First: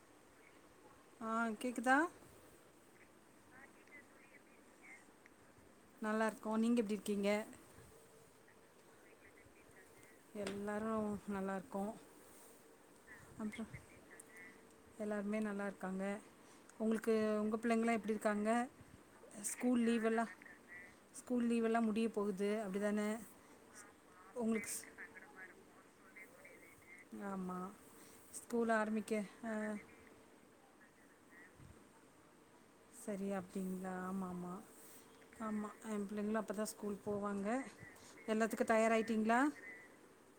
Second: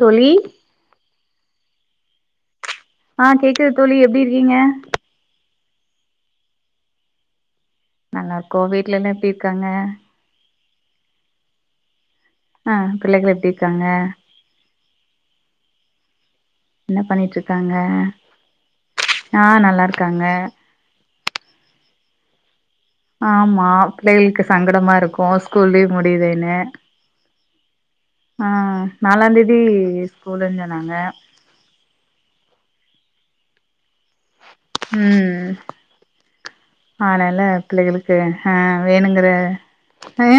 தோழி ஆ கேக்குதா அ கேக்குது தோழி எப்டி இருக்கீங்க நல்லாருக்கோ நீங்க எப்டி இருக்கீங்க நல்லாருக்கோ வீட்லலா எப்டி இருக்காங்க எல்லாரு நல்லாருக்கோ அ பிள்ளைகள் எப்டி அப்றோ இருக்காங்க எல்லாருமே நல்லாருக்காங்க என்ன உங்களுக்கு பண்ணிட்டு உங்க இருக்காங்க புள்ளைங்கலா எப்டிருக்காங்க ஆ ஸ்கூல் நல்லா இருக்காங்க லீவ்வல்லா ஸ்கூல் லீவெல்லா முடிய போகுது அப்டிதான ஆமா பிள்ளைகளுக்கு உங்களுக்கு ஸ் சங்கடமாருக்கு ஸ்கூல் முடியதேனு ஆமா அ ஸ்கூல் ஆரம்பிக்க ஆ நாலாந்தேதி ஸ்கூலுன்னு நாங்க செரி அப்டிங் ம் எ பிள்ளைங்களு அப்பதா ஸ்கூல் ஆனால போவாங்க பிள்ளைகளுக்கு அ எல்லாத்துக்கு வேணுங்குற தயாராயிட்டிங்களா அ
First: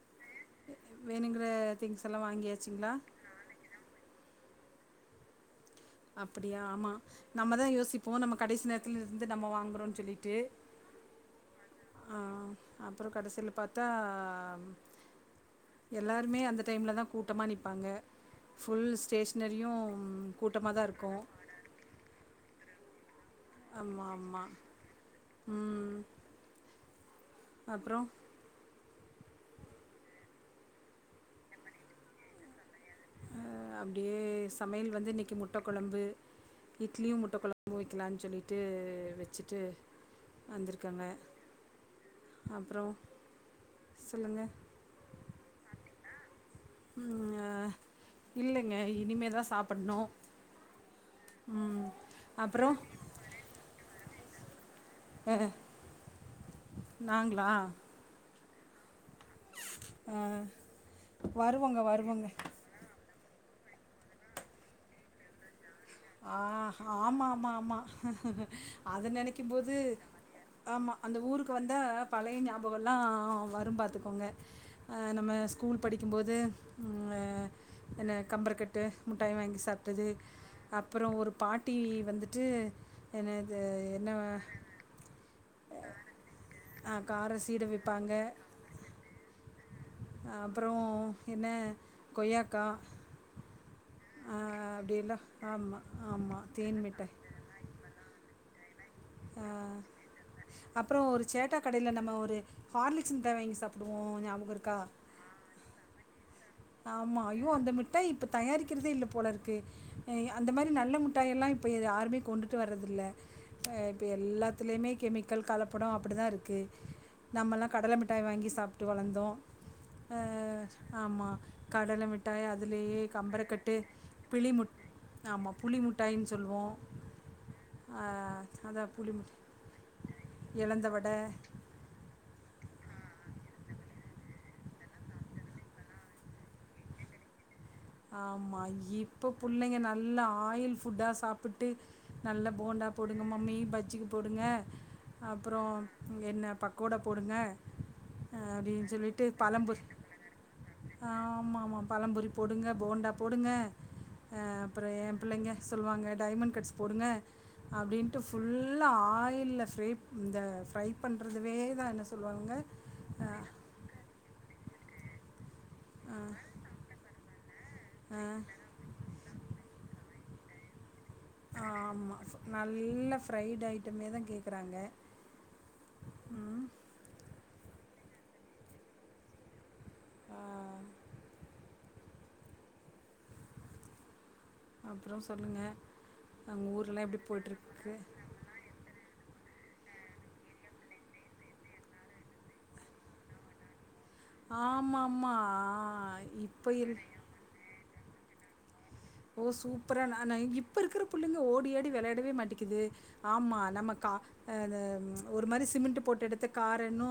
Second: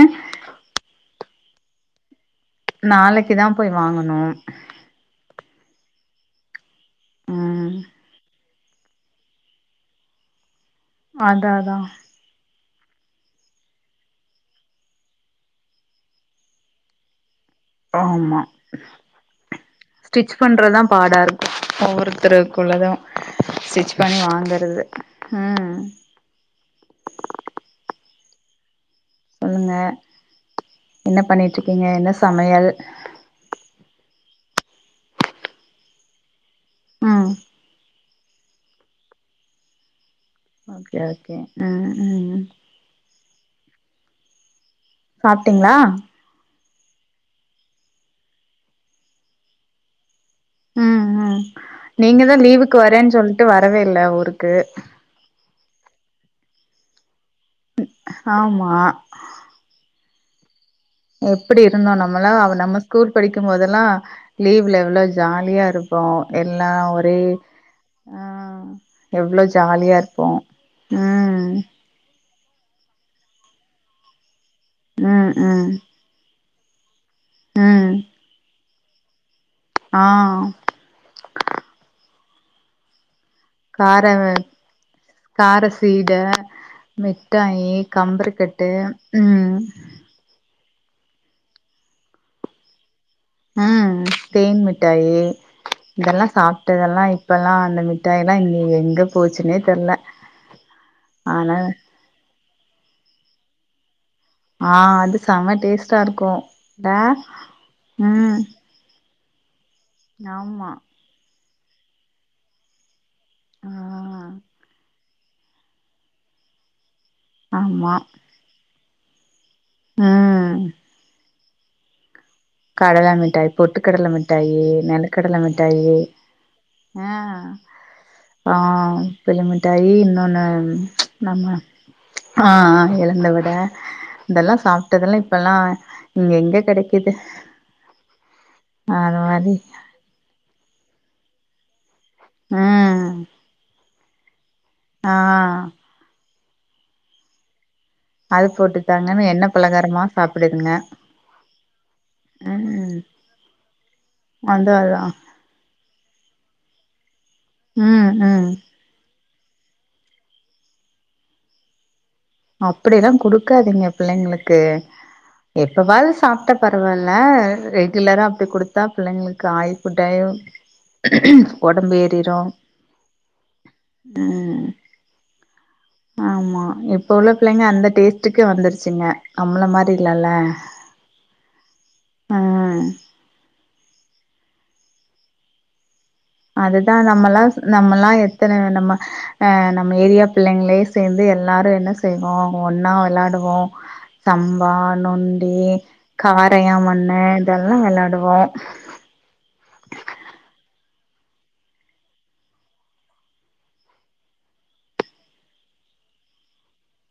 வேணுங்குற திங்ஸ் எல்லா வாங்கியாச்சுங்களா நாளைக்கு தா போய் வாங்கணு அப்டியா ஆமா நம்ம தா ம் யோசிப்போ நமக் கடைசி நேரத்தில்ல இருந்து நம்போ வாங்கோறோன் சொல்லிட்டு அதாதா ஆ அப்புறோ கடசில்ல பாத்தா எல்லாருமே அந்த டைம்ல தா கூ கூட்டமாக நிப்பாங்க ஆமா ஃபுல் ஸ்டேஷ்னரியு ஸ்டிச் கூட்டமாதா இருக்கு குள்ளதா ஸ்டிச் ஆமா பண்ணி ஆமா வாங்கறது ம் அப்புறோ சொல்லுங்க என்ன பண்ணிட்டு இருக்கீங்க என்ன சமையல் அ அப்டியே சமையல் வந்து இன்னிக்கி முட்டக் கொழம்பு இட்லியும் ம் முட்டை கொழம்பு வைக்கலான் சொல்லிட்டு வெச்சுட்டு ஓகே ஓகே அ அ அப்புறோ சொல்லுங்க சாப்ட்டீங்களா ம் அ இல்லைங்க இனிமேதா சாப்பர்ண்ணு ம் ம் நீங்க தா அப்புறோ லீவுக்கு வரேன் சொல்ட்டு வரவே இல்ல ஊருக்கு அ நாங்களா ஆமா அ எப்படி வருவோங்க இருந்தோ வருவோங்க நம்மல்லா அவ நம்ம ஸ்கூல் படிக்கும்போதெல்லா லீவ்ல எவ்வளோ ஜாலியா இருக் ஆஹ் அ ஆமா ஆமா ஆமா ஆ அத எவ்ளோ நெனைக்கும்போது ஜாலியா இருப்போ ஆமா அந்த ஊருக்கு ம் வந்தா பழய ஞாபகெல்லா வரு பாத்துக்கோங்க அ ம் நம்ம ம் ஸ்கூல் படிக்கும்போது ம் எ ம் என்ன கம்பரக்கட் டு ம் முட்டாய் வாங்கி ஆ சாப்ட்டது ஒரு பாட்டி வந்துட்டு என்னது கார என்ன கார சீட கார சீடை மிட்டாயி விற்பாங்க கம்பருக்கட்டு உம் அப்பறோ என்ன கொய்யாக்கா உம் தேன் மிட்டாயி ஆமாம் இதெல்லா ஆமாம் தேன் சாப்ட்டதெல்லா மிட்டாய் இப்பல்லா அந்த மிட்டாயி லா இனி எங்க ஆ போச்சுன்னே தெர்ல அப்பறோ ஒரு ஆனா சேட்டா கடைல நம்ம ஒரு ஹார்லெக்ஸ் முட்டாய் வாங்கி சாப்பிடுவோம் ஞாபகம் இருக்கா ஆஹ் அது செம டே ஸ்டாருக்கு ஆமா ஐயோ அந்த மிட்டாய் இப்ப தயாரிக்கிறதே இல்ல போல இருக்கு எ அந்த மாரி ஆமா நல்ல முட்டாயெல்லா இப் ப இத யாருமே கொண்டுட்டு வரதில்ல ஆ எ இப்ப எல்லாத்துலயுமே கெமி க்கள் கலப்படோ அப்பிடி தா இருக்கு நம்மல்லா ஆமா கடல மிட்டாய் வாங்கி சாப் ட்டு வளந்தோ ம் அஹ் ஆமா கடல மிட் கடல மிட்டாய் பொட்டுக் கடல பிளி மிட்டாயி முட் நெலக்கடல ஆமா புளி மிட்டாயி முட்டாய்ன்னு சொல்லுவோம். ஆஹ் அ அதான் ஆஹ் புளி முட் பிளி மிட்டாயி இன்னோன்னு எலந்த வட நம்ம ஆஹ் ஆஹ் அஹ் எலந்த வட இதெல்லா சாப்ட்டதெல்லா இப்பெல்லா இங்க எங்க கெடைக்குது ஆமா அது இப்ப மாரி புள்ளைங்க நல்ல ஆயில் ஃபுட்டா சாப்பிட்டு நல்ல போண்டா ம் போடுங்க மம்மி பஜ்ஜி [unintelligible] போடுங்க ஆ அப்பறோ என்ன பக்கோடா போடுங்க அது அப்டின் சொல்லிட்டு போட்டுத்தாங்கன்னு எண்ணெ பழம்புரி பலகாரமா சாப்டுதுங்க ஆமா ஆமா பழம்புரி போடுங்க ம் போண்டா போடுங்க அஹ் அது அப்ற அதா எ பிள்ளைங்க சொல்லுவாங்க டைமண்ட் கட்ஸ் போடுங்க ம் அப்டின்ட்டு ம் ஃபுல்லா ஆய் யில்ல ஃப்ரைப் இந்த ஃப்ரை பண்றதுவே தா என்ன சொல்லுவாங்க அப்டியெல்லா அ குடுக்காதீங்க பிள்ளைங்களுக்கு எப்பவாது அ சாப்ட்டா பரவால்ல ரெகுலரா அ அப்டி குடுத்தா பிள்ளைங்களுக்கு ஆயில் ஃபுட்டயு ஆ ஆமா நல்ல ஃரைட் ஐட்டமே தா ம் கேக்குறாங்க சிக்கு வந்துருச்சுங்க நம்மள மாரி இல்லல ஆ, ஆஹ் அப்றோ சொல்லுங்க அதுதா நம்மலா சொ நம்மலா எத்தன நம்ம அஹ் நம்ம ஏரியா பிள்ளைங்ளே சேந்து எல்லாரு என்ன செய்வோ ஒன்னா வெளாடுவோ சம்பா ஆமாம் நொண்டி ஆமாம் இப்போ காரையா இரு மண்ணு இதெல்லா வெளாட் டுவோ ஓ சூப்பரா நானு இப்ப இருக்கிற புள்ளைங்க ஓடி ஆடி வெளையாடவே மாட்டிக்குது ஆமா நம்ம கா அ இந்த ஒரு மாரி சிமிண்ட்டு போட்டெடுத்து காரன்னு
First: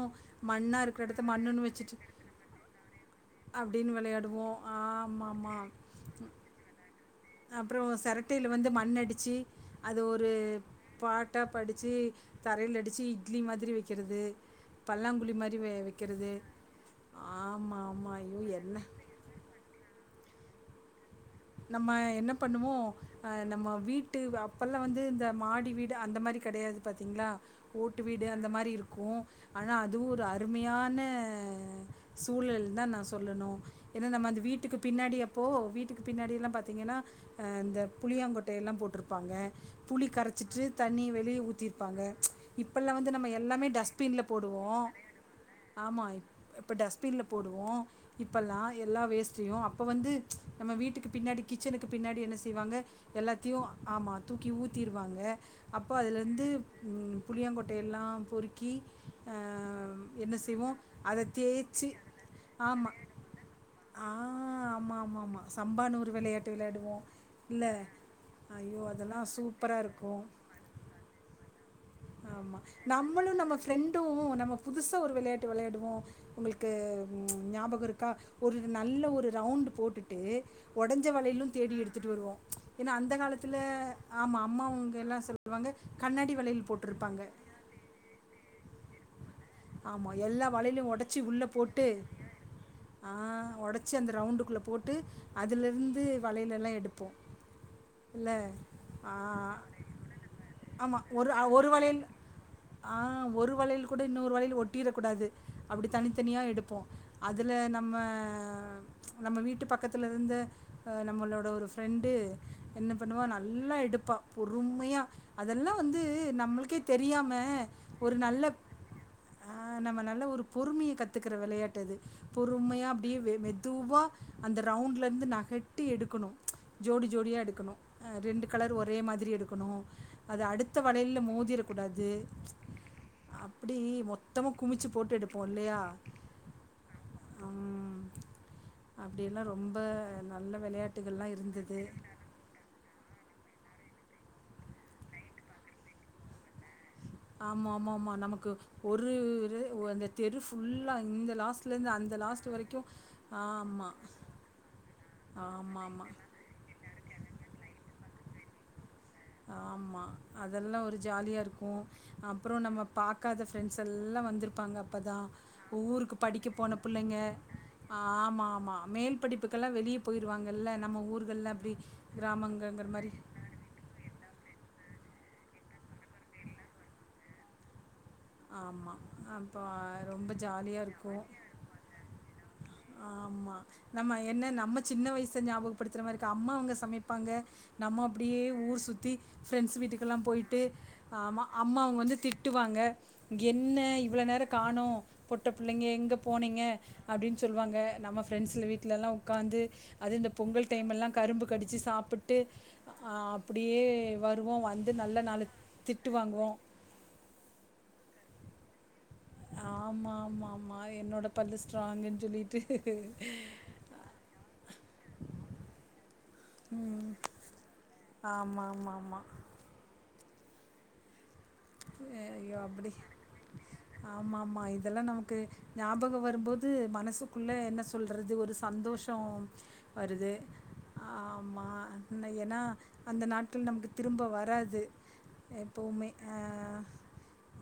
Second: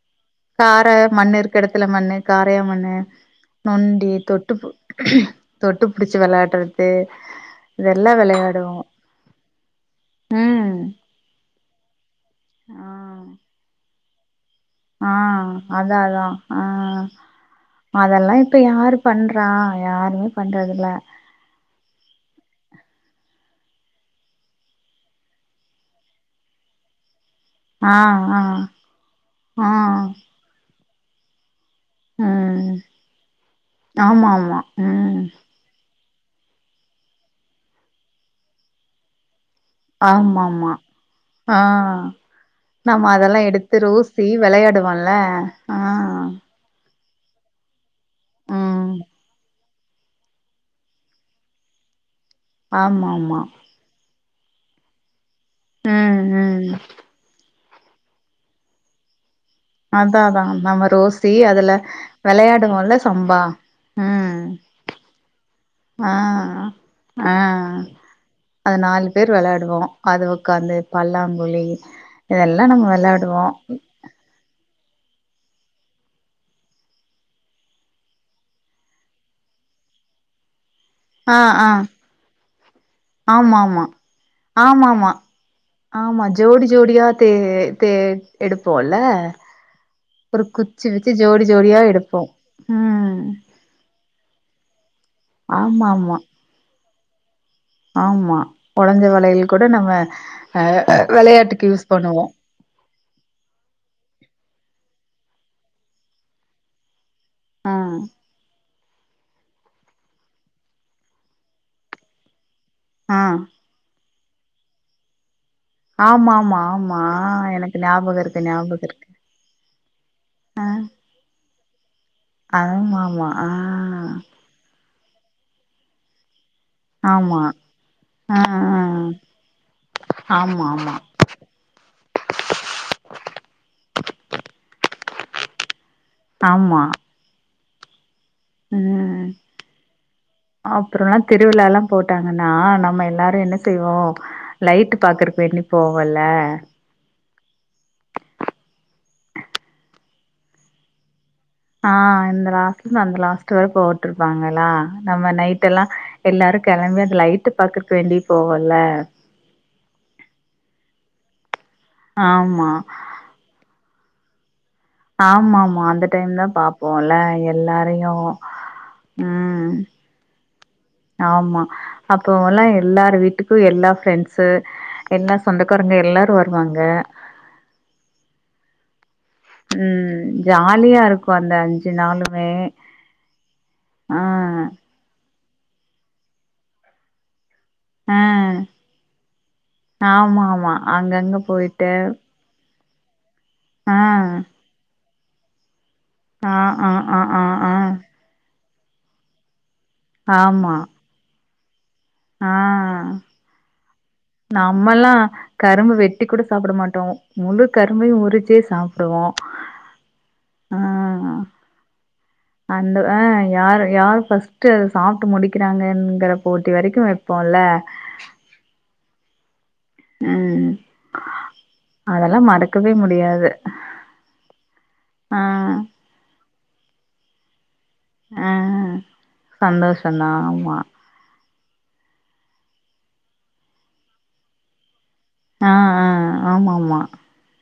கார மண்ணு இருக்க எடத்துல மண்னு காரயா மண்ணு அப்படின்னு நொண்டி தொட்டு விளையாடுவோம் பு ஆமாம் தொட்டு புடிச்சு வெளாட்றது அப்றோ இதெல்லா செரட்டைல வந்து வெளையாடுவோ மண் அடிச்சு அது ஒரு ம் பாட்டா படிச்சு தரைல அடிச்சு இட்லி மாதிரி வெக் க்கிறது ஆஹ் அதா அதா ஆஹ் ஆமாம் ஆமாம் அதல்லா ஐயோ இப்ப என்ன யாரு பண்றா யாருமே பண்றதுல நம்ம என்ன பண்ணுவோ அஹ் நம்ம வீட்டு அப்பலா வந்து இந்த மாடி வீடு அந்த மாரி கெடையாது பாத்தீங்ளா ஆ ஓட்டு வீடு ஆ அந்த மாரி இருக்கு ஆ ஆனா அதுவு ஒரு அருமையான சூழல் ம் தா நா சொல்லணு ஏனா நம்ம ஆமா அந்த ஆமா வீட்டுக்கு பின்னாடி ம் அப்போ வீட்டுக்கு பின்னாடிலா பாத்திங்கனா அஹ் இந்த புளியாங்கொட்டயெல்லா போட்ருப்பாங்க புளி ஆமா கரச்சிட்டு ஆமா தண்ணிய வெளியே ஆ ஊத்திருப்பாங்க இப்பலா வந்து நம்ம அதெல்லா எல்லாமே எடுத்து டஸ்பின்ல ரோசி போடுவோ வெளையாடுவோல்ல ஆ ஆமா இப்ப டஸ் பின்ல போடுவோ இப்பலா ம் எல்லா வேஸ்ட்டையு அப்ப வந்து நம்ம வீட்டுக்கு பின்னாடி கிச்சனுக்கு பின்னாடி என்ன செய்வாங்க ஆமா ஆமா எல்லாத்தயு ஆமா தூக்கி ஊத்திருவாங்க அப்போ ம் அதுலருந்து ம் உம் புளியங்கொட் டையெல்லா பொருக்கி அதா அதா நம்ம ரோசி அதுல தேய்ச்சு ஆமா வெளையாடுவோல சம்பா ஆ அஹ் ஆமா ஆமா ஆமா சம்பா நூறு ஆ விளையாட்டு விளையாடுவோ ஆ இல்ல அது ஐயோ நாலு அதெல்லா பேர் சூப்பரா வெளையாடுவோ இருக்கு அது உக்காந்து பல்லாங்கு லேயே ஆமா நம்பளு நம்ப ஃப்ரெண்டு நம்ம புதுசா ஒரு வெளையாட்டு வெளையாடுவோ உங்களுக்கு ஞாபகருக்கா ஒரு நல்ல ஒரு ரவுண்டு போட்டுட்டு ஒடஞ்ச ஆ வலயிலு ஆ தேடி எடுத்துட்டு வருவோ ஏனா அந்த காலத்துல ஆமா ஆமா ஆமா அம்மாவுங்கெல்லா சொல்லுவாங்க ஆமா கண்ணாடி வளயல் ஜோடி ஜோடியா தே தே எடு போ போல்ல ஆமா எல்ல வலயலு ஒடச்சி உள்ள ஜோடியா போட்டு எடுப்போ ஆ ம் ஒடச்சி அந்த ரவுண்டுக்குள்ள போட்டு அதுல ஆமா இருந்து ஆமா வளயலெல்லா எடுப் போ ஆமா ஒடஞ்ச வலயில் கூட நம்ம அ ஆமா ஒரு ஒரு வெளையாட்டுக்கு யூஸ் வளையல் பண்ணுவோ இன்னோரு வளயல் ஒட்டிரக் கூடாது அப்டி தனித்தனியா எடுப்போ அதுல ஆ நம்ம அ நம்ம வீட்டு பக்கத்துலருந்து நம்மளோட ஒரு ஃப்ரெண்டு என்ன ஆ பண்ணுவா நல்லா எடுப்பா பொறும்மையா ஆமா ஆமா ஆமா எனக்கு ஒரு ஞாபகருக்கு நல்ல ஞாபகருக்கு ஆ நம்ம நல்ல ஒரு பொறுமைய கத்துக்குற வெளையாட்டு அது பொறுமையா ஆமா அப்டியே ஆமா வெ ஆ மெதுவா அந்த ர ரவுண்ட்லேருந்து நகட்டி எடுக்கணு ஜோடி ஜோடியா ஆமா எடுக்கணு ஆ ரெண்டு கலர் ஒரே மாதிரி எடுக்கணு அது ஆமா அடுத்த ஆமா வளையல்ல மோதிரக்கூடாது அப்டி மொத் குமிச்சி போட்டு எடுப்போ இல்லையா ஆமா ம். ம் அப்டியெல்லாம் ரொம்ப நல்ல அப்பறோல்லா விளையாட்டுகள்லாம் இருந்தது. திருவிழாலா போட்டாங்கன்னா நம்ம எல்லாரு என்ன செ செய்வோ லைட் பாக்குற போய் நிப்போ இல்ல ஆமா ஆமா ஆமா நமக்கு ஒரு அந்த தெரு ஃபுல்லா இந்த லாஸ் ஆ இந்த லாஸ்ட்லேருந்து அந்த லாஸ்ட் வர ஆமா. போட்டுருப்பாங்களா நம்ம நைட் எல்லா ஆமாமா. எல்லாரு கெலம்பி அந்த லைட்டு பாக்கருக் வேண்டி போவோல்ல ஆமா அதெல்லா ஒரு ஜாலியா இருக்கு க்கு அப்றோ ஆமா நம்ம பாக்காத பிரெண்ட்ஸ் இதெல்லா வந்திருப்பாங்க அப்பதா ஆமாமா அந்த ஊருக்கு டைம் தா படிக்க போன பாப்போல்ல பிள்ளைங்க எல்லாரையு ஆமா ஆமா மேல் படிப்புக்கெல்லா ம் வெளிய போயிருவாங்கல்ல நம்ம ஊர்கள்ள ஆமா அப்டி அப்போல்லா கிராமங்கங்கற மாரி எல்லார் வீட்டுக்கு எல்லா ஃப்ரெண்ட்ஸு எல்லா சொந்தக்காரங்க எல்லாரு வருவாங்க ஆமா அப்ப ம் ரொம்ப ஜாலியா இருக்கும் இருக்கு அந்த அஞ்சு நாளுமே ஆமா நம்ம ஆ என்ன நம்ம சின்ன வயசு செஞ்ச ஞாபகப்படுத்துற மாரி இருக்க அம்மா அவங்க சமைப்பாங்க நம்ம ஆ அப்டியே ஊர் சுத்தி ஃப்ரெண்ட்ஸ் வீட்டுங்கலாம் ஆமா போயிட்டு ஆமா அங்கங்க ஆமா அம்மா போயிட்டு அவங்க வந்து திட்டுவாங்க என்ன ஆ இவ்ளோ நேர காணு போட்ட பிள்ளைங்க எங் ஆ போனீங்க ஆ ஆ அப்டின்னு ஆ ஆ சொல்லுவாங்க நம்ம பிரெண்ட்ஸ்ல வீட் ட்டலலா உக்காந்து அது இந்த பொங்கல் ஆமா டைம்மலா கரும்பு கடிச்சு சாப் ப்புட்டு ஆ ஆ அப்டியே வருவோம் வந்து நம்மல்லா நல்லா நாலு கரும்பு திட்டு வாங்குவோம் ம்பையும் உரிச்சி சாப் ஆமா ஆமா ஆமா என்னோட பல்லு ஸ்ட்ராங்கன் சொல்லிட் அந்த ஆஹ் யார் யார் ஃபஸ்ட்டு அத சாப்ட்டு முடிக்கிறாங்கங்குற போட்டி வரைக்கும் ம். வைப்போம்ல ஆமா ஆமா ஆமா உம் ஏ ஐயோ அப்டி ஆமா ஆமா இதெல்லாம் நமக்கு ஆ ஞாபகம் வரும்போது து மனசுக்குள்ள என்ன சொல்றது ஆ ஒரு சந்தோஷம் சந்தோஷந்தா வருது ஆமா ஆ ஆமா ஏனா அந்த நாட்கள் நமக்கு திரும்ப வராது எப்பவுமே ஆம ஆமாம்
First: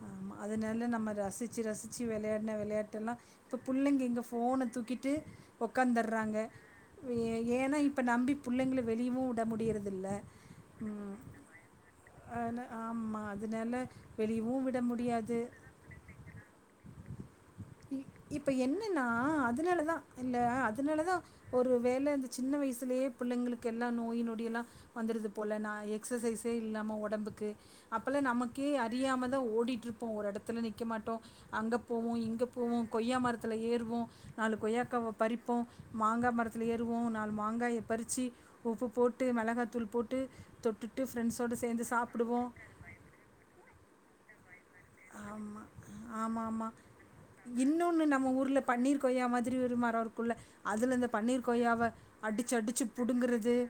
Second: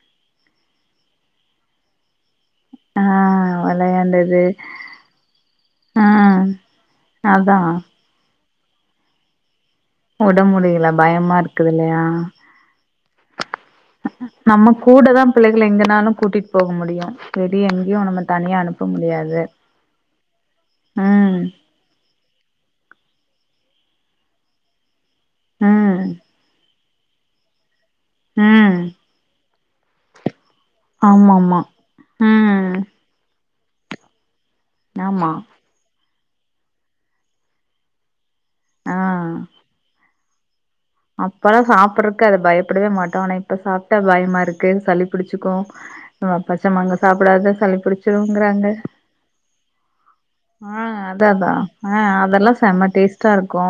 ஆ அதனால நம்ம ரசிச்சு ரசிச்சத்து விளையாட என்ன விளையாட்டு ஆ எல்லாம் இப்ப பிள்ளைங்க இங்க வெளையாண்டது போன தூக்கிட்டு ஆ உக்காந்துர்றாங்க அதா ஏன்னா இப்ப நம்பி பிள்ளைங்கள வெளியவும் விட முடிறது உட முடியல பயமா இருக்குது இல்லையா ஆமாம் அதனால வெளியவும் நம்ம விட கூட தா முடியாது பிள்ளைகள எங்கனாலு கூட்டிட்டு போக முடியு வெளிய எங்கேயு நம்ம இப்ப தனியா அனுப்ப என்னன்னா முடியாது அதனாலதா இல்ல அதனாலதா ம் ஒரு வேல இந்த சின்ன வயசுலயே பிள்ளைகளுக்கு எல்லா நோய் நொடி எல்லா வந்துடுது போல நா ம் எக்ஸசைஸே இல்லாம உடம்புக்கு அப்ப அப்பல்லாம் நமக்கே ம் அறியாம தா ஓடிட்டு இருப்போம் ஒரு இடத்துல நிற்க மாட்டோம் ஆமாமா அங்கே போவோம் இங்கே ம் போவோம் கொய்யா மர அல ஏறுவோம் நாலு கொய்யாக்க ஆமா பறிப்போம் மாங்கா மரத்தில ஏறுவோம் நாலு மாங்காயை பரிசி உப்பு போட்டு ஆ மிளகாத்தூள் போட்டு தொட்டுட்டு ஃப்ரெண்ட்ஸோட அப்பல்லா சேர்ந்து சாப்பிட்றக்கு அத சாப்பிடுவோம் பயப்படவே மாட் ஆனா இப்ப சாப்ட்டா பயமா இருக் ஆமா ஆமா ஆமா மாங்கா சாப்டாத சளி இன்னொன்னு நம்ம ஊர்ல பிடிச்சிருங்கிறாங்க பன்னீர் கொய்யா மாதிரி ஒருமர இருக்குல்ல ஆ அதுல இந்த அத பன்னீர் அதா கொய்யாவ ஆ அதெல்லா அடிச்சு அடிச்சு செம்ம டேஸ்ட்டா புடுங்குறது இருக்கு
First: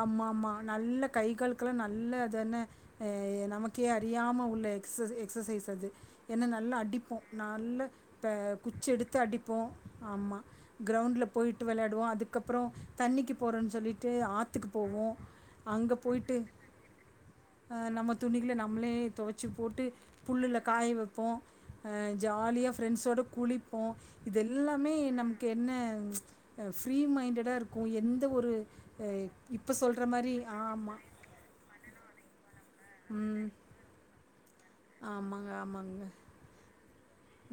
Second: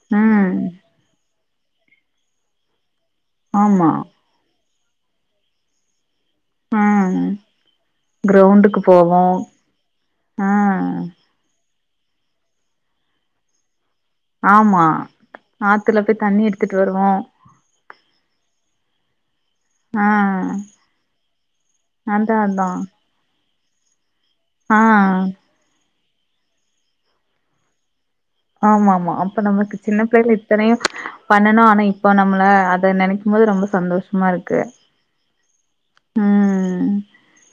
ஆமா ஆமா ம் நல்ல கைகள் குளா நல்ல தானே ஆ நமக்கே ஆமா அறியாம உள்ள சுச் எ எக்ஸசைஸ் அது ஏன்னா நல்லா அடிப்போ ம் நல்ல ஆ கிரௌண்டுக்கு குச்சி எடுத்து போவோ அடிப்போ ஆமா ஆ க்ரௌண்டில போயிட்டு வெளையா வோ அதுக்கப்புறோ தண்ணிக்கு போறன்னு சொல்லிட் ட்டு ஆத்துக்கு ஆமா போவோ அங்க ஆத்துல போய் போயிடிட்டு தண்ணி எடுத்துட்டு வருவோ நம்ம துணகள நம்மளே வச்சு போட்டு ஆ புல்லில காய வைப்போ ஆ அதா அதா ஜாலியா ஃப்ரெண்ட்ஸோட கூளி போ ஆ இதெல்லாமே நமக்கு என்ன அ ஃப்ரீ மைண்டடா இருக்கு என் ஆமா ஆமா அப்ப நமக்கு சின்ன பெரு மாரி இத்தனையு ஆமா. பண்ணனு ஆனா இ ப்போ நம்மள அ த நெனைக்கும் ம். போது ரொம்ப சந்தோஷமா இருக் ஆமாங்க ஆமாங்க ம்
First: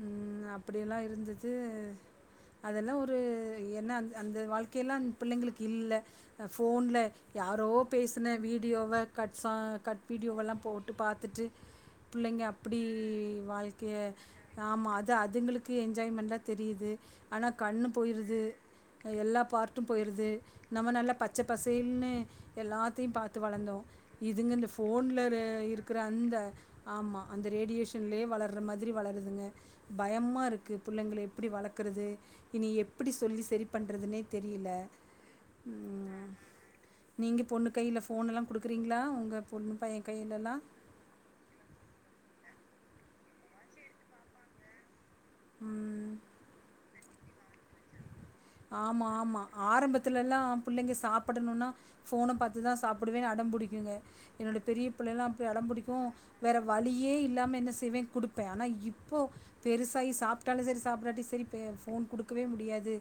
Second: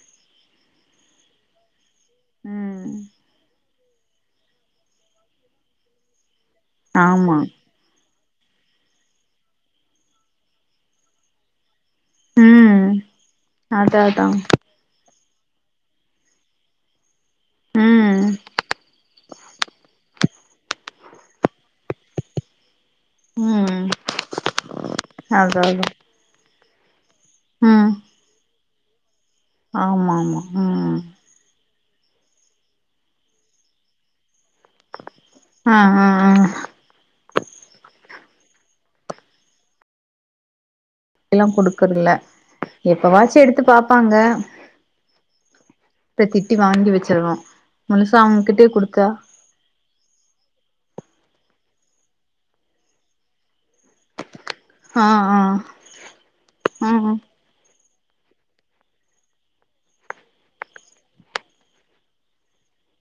உம் அப்டிய எல்லா இருந்துடு ம் அதெல்லா ஒரு ஏன்ன அந் அந்த வாழ்க்கை எல்லா பிள்ளைங்களுக்கு இல்ல அ ஃபோன்ல் ஆமா யாரோ பேச் சுன வீடியோவ கட் சா கட் வீடியோவெல்லா போட்டு பாத்துட்டு பிள்ளைங்க அப்டி ம் வாழ்க்கைய அதா அதா ஆமா அது அதுங்களுக்கு என்ஜாய்மெண்டா தெரியுது ஆனால் கண்ணு ம் போயிடுது எல்லா பாட்டு போயிடுது நம்ம நல்லா பச்ச பசேல்னு எல்லா த்தையு பாத்து வளந்தோ ம் இதுங்க இந்த ஃபோன்ல் அதா அதா இருக்குற அந்த ஆமா அந்த ம் ரேடியேஷன்லயே வளர் அந்த மாதிரி வளர்து ங்க ஆமா பயமா ஆமா இருக்கு ம் பிள்ளைங்களை எப்படி வளர்க்க இருக்கிறது இனி எப்படி சொல்லி சரி பண்றதுனே தெரியல ஆ ஆ ஆ ம் நீங்க பொண்ணு கைல ஃபோன்ல்லாம் கொடுக்குறீங்களா உங்க பொண்ணு பையன் கையிலெல்லாம் ல்லாம் குடுக்கறல எப்ப வாச்சி எடுத்து பாப்பாங்க ம் இப்ப திட்டி வாங்கி வச்சு ருவோம் மு ஆமா ஆமா ஆரம்பத்துல எல்லாம் புள்ளைங்க சாப்ப சாப்டணும்னா போன பாத்துதான் சாப்டுவேன்னு அடம் புடிக்குங்க என்னுோடைய பெரிய ஆ பிள்ளைல்லாம் ஆ அப்படி அடம்பிடிக்கும் வேற வழியே ம் இல்லாமல் என்ன செய்வேன் கொடுப்பேன் ஆனால் இப்போ பெருசாகி சாப்ட்டாலும் சரி சாப்பிடாட்டி சரி ஃபோன் கொடுக்கவே முடியாது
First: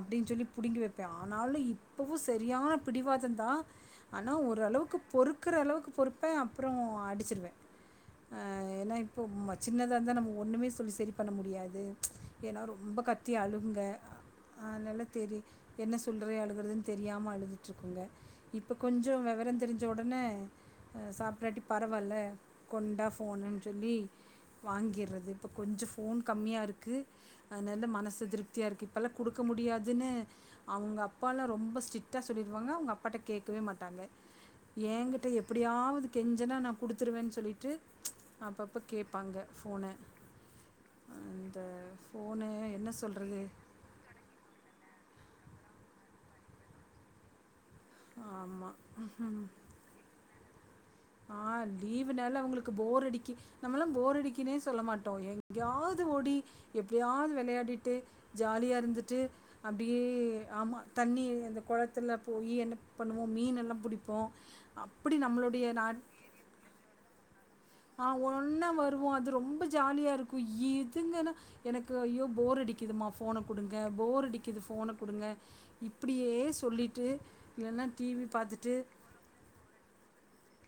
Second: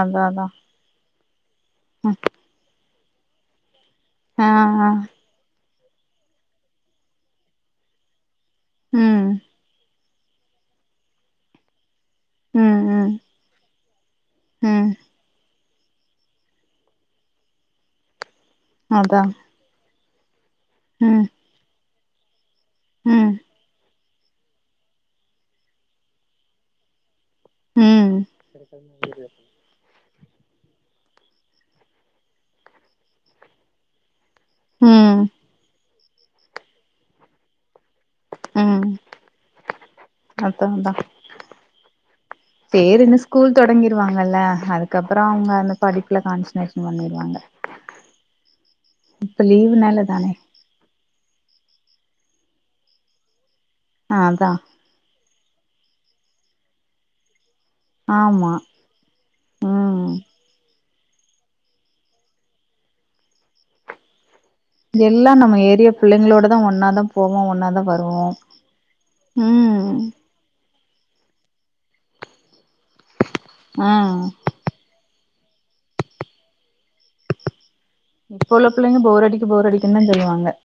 அதா அதா சொல்லி புடுங்கி வைப்பான் னால இப்பவும் சரியான புடிவாத தான் ஆனா ஆ ஆ ஓரளவுக்கு பொறுக்கற அளவுக்கு பொறுப்பேன் அப்புறம் அடிச்சுடுவேன் ஆ ஏன்னா இப்போ ம் சின்னதாக இருந்தா நம்ம ஒன்னுமே சொல்லி சரி பண்ண முடியாது ஏன்னா ம் ரொம்ப ம் கத்தி அழுங்க ம் அதனால தெரி என்ன சொல்றி அழுகறதுன்னு தெரியாம அழுதுட்டுருக்குங்க இப்ப கொஞ்சம் அதா விவரம் தெரிஞ்சவுட னே அ ம் சாப்டாட்டி ப ரவால்ல கொண்டா ம் ஃபோன்னுன் சொல்லி வாங்கியறது இப்ப கொஞ்சோ ஃபோன் கம்மியா இருக்கு அதனாலதா ம் மனசு திருப்தியா இருக்கு இப்பல்லா குடுக்க முடியாதுன்னு அவுங்க அப்பால்லா ரொம்ப ஸ்ட்ரிக்டா சொல்லிருவாங்க அவுங்க அப்பாட்ட கேக்கவே மாட்டாங்க ம் ஏன்கிட்ட எப்படியாவது கெஞ்சுனா நா கொடுத்துருவேன்னு சொல்லிட்டு அப்பப்ப ம் கேப்பாங்க ஃபோன்ன அதா அதா அந்த ஃபோன்னு என்ன சொல்றது வாருவங்கல்ல அதுக்கப்புற அவங்க அந்த படிப்புல கான்சன்ட்ரேஷன் பண்ணிடுவாங்க ஆமா லீவுனால தானே ஆ லீவுனால அவங்களுக்கு போர் அடிக்கி நம்மளாம் போர் அதா அடிக்கினே சொல்ல மாட்டோ எங் எங்கயாது ஓடி எப்டியாவது விளையாடிட் ட்டு ஆமா ஜாலியா இருந்துட்டு அப்டியே ம் ஆமா தண்ணி அந்த குளத்துல போய் என்ன பண்ணுவோம் மீன்லெல்லா பிடிப்போ இதெல்லா நம்ம ஏரியா புள்ளைங்களோட தா ஒன்னா தா போவோ ஒன்னாதா ஆ வருவோ ஒன்னா வருவோ அது ரொம்ப ம் ஜாலியா இருக்கு இ துங்கன்னா எனக்கு ஐயோ போர் அடிக்குதுமா ஃபோன குடுங்க ஆ போர் அடிக்குது ஃபோன குடுங்க இப்படியே சொல்லிட் இப்ப உள்ள புள்ளைங்க போர் அடிக்கு போர் அடிக்குன்னு தா சொல்லுவாங்க